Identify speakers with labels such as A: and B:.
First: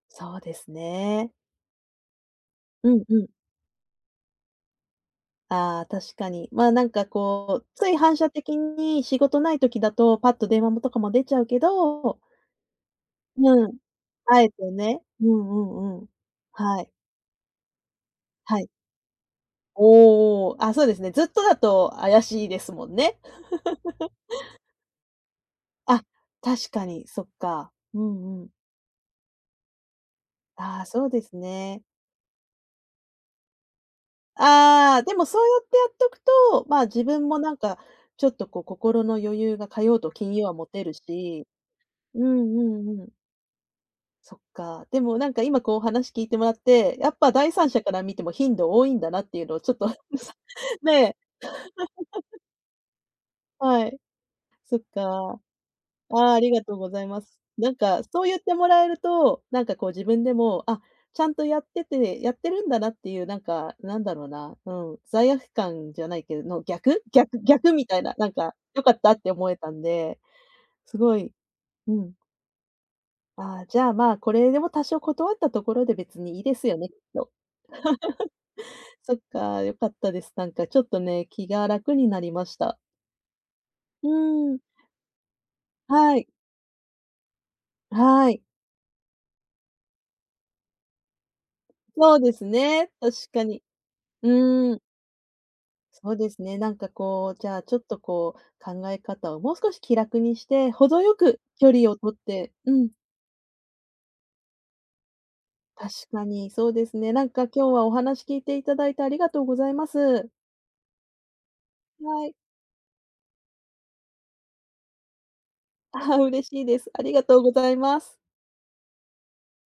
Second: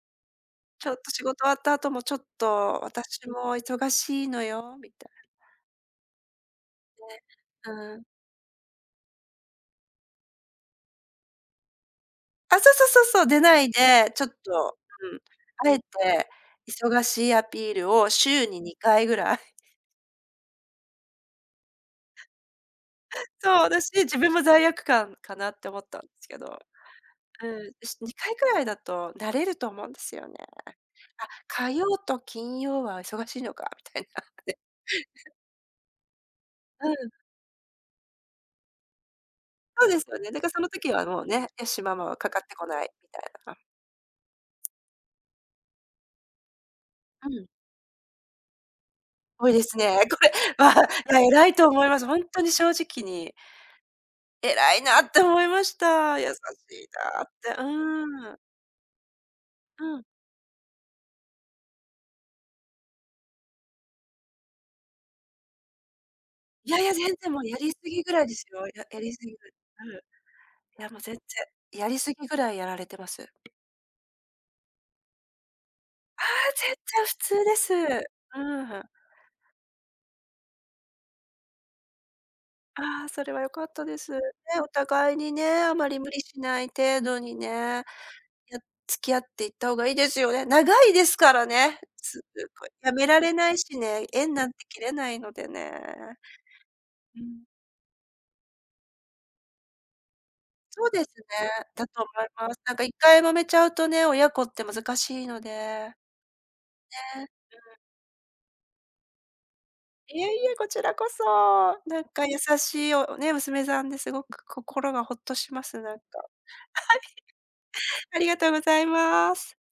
A: そうです
B: ちょっと仕
A: ね。
B: 事終わった後も、ちょっと
A: うんうん。
B: 私も忙しいのよみたいな。
A: ああ、確かに。まあ、なんか
B: ね、
A: こう、つい
B: うん。
A: 反射的に仕事ない時だと、パッと電話もとかも出ちゃうけど
B: あ、そうそうそうそう。出な
A: う
B: い
A: ん、
B: で、ちょっ
A: あえて
B: と、
A: ね、
B: うん。
A: う
B: あ
A: ん
B: えて、
A: うんうん、はい。
B: 忙しいアピールを週
A: は
B: に
A: い。
B: 2回ぐらい。
A: おおおお、あ、そうですね、ずっとだと怪しいですもんね。
B: そう、私、自分も罪悪感かなって思ったん
A: あ、
B: すけど
A: 確かにそっ
B: う
A: か、
B: ん、し
A: う
B: 2回
A: ん
B: く
A: うん。
B: らいだと慣れると思うんですよね。
A: ああ、そうで
B: あ、
A: す
B: 火
A: ね。
B: 曜と金曜は忙しいのかみたいなね。
A: ああ、でも そうやってやっとくと、ま、
B: う
A: 自
B: ん。
A: 分もなんかちょっとこう心の余裕が、火
B: そう
A: 曜
B: です
A: と
B: よね。
A: 金
B: だ
A: 曜
B: か、
A: は
B: そ
A: 持
B: の
A: て
B: 時
A: る
B: はもう
A: し、
B: ね、よしママは
A: うん
B: かかって
A: う
B: こない
A: んうん。
B: みたいな。
A: そっか、でもなんか、今こう話聞いてもらって、やっ
B: う
A: ぱ
B: ん。
A: 第三者から見ても頻度多いんだなっていう
B: 多い
A: のを
B: で
A: ちょ
B: す
A: っとね、
B: ね。こ
A: さ
B: れ
A: ね。
B: は偉いと思います。ほん とに正直に
A: はい、
B: 偉
A: そっ
B: いなって
A: か。
B: 思いました。優
A: あ
B: しい
A: あ、ありがとうございま
B: なっ
A: す。
B: て、
A: なんかそう
B: う
A: 言
B: ん。
A: ってもらえると、なんかこう
B: うん。
A: 自分でも、あ、ちゃんとやってて、やってるんだなっていう、なんか、なんだろな、うん、罪悪感じゃないけど、の
B: いやいや、
A: 逆
B: 全然
A: 逆
B: もうや
A: 逆
B: り過
A: みたい
B: ぎぐ
A: な、
B: らい
A: なん
B: です
A: か
B: よ。
A: よ
B: や
A: か
B: や
A: っ
B: り
A: たっ
B: す
A: て
B: ぎず
A: 思えたん
B: うん。
A: で、
B: いや、も
A: す
B: う全
A: ごい
B: 然、や
A: う
B: り過
A: ん。
B: ぎぐらいやられてます。
A: ああ、じゃ、まあ、これでも多少断ったところで別
B: ああ、
A: にいいです
B: 全
A: よねっ
B: 然普
A: と。
B: 通です。うーん。
A: そっか、良かったです。なんかちょっとね、気が楽になりました。
B: ああ、それは良かったで
A: う
B: す。ね、
A: ーん。
B: お互いにね、あまり無
A: は
B: 理
A: い。
B: しない程度にね、や
A: はい。
B: 付き合っていった方がいいですよね。長いですからね。
A: そ
B: す
A: う
B: う
A: です
B: ごい
A: ね、
B: やめ
A: 確
B: られ
A: か
B: ない
A: に。
B: しね、
A: う
B: 縁なんて
A: ーん。
B: 切れないのでね。
A: そうですね、なんか
B: う
A: こう、
B: ん。
A: じゃあ、ちょっとこう、考え方をもう少し気楽にして、
B: そう
A: 程
B: です
A: よ
B: ね。
A: く距
B: だ
A: 離を
B: と
A: 取っ
B: 思い
A: て
B: ます。
A: う
B: なんか
A: ん。
B: 一回もめちゃうとね、親子って難しいので。
A: 確
B: ね、
A: かにそうですね。
B: う
A: なんか今日
B: ん。
A: は、お話聞いていただいてありがとうございま
B: いえ
A: す。
B: いえ、こちらこそ、なん
A: は
B: か
A: い。
B: 優しいよ、ね、娘さんですごく心がほっとしますなんか。
A: ああ、
B: は
A: 嬉しいです。ありがとうございます。
B: い。ありがとうございます。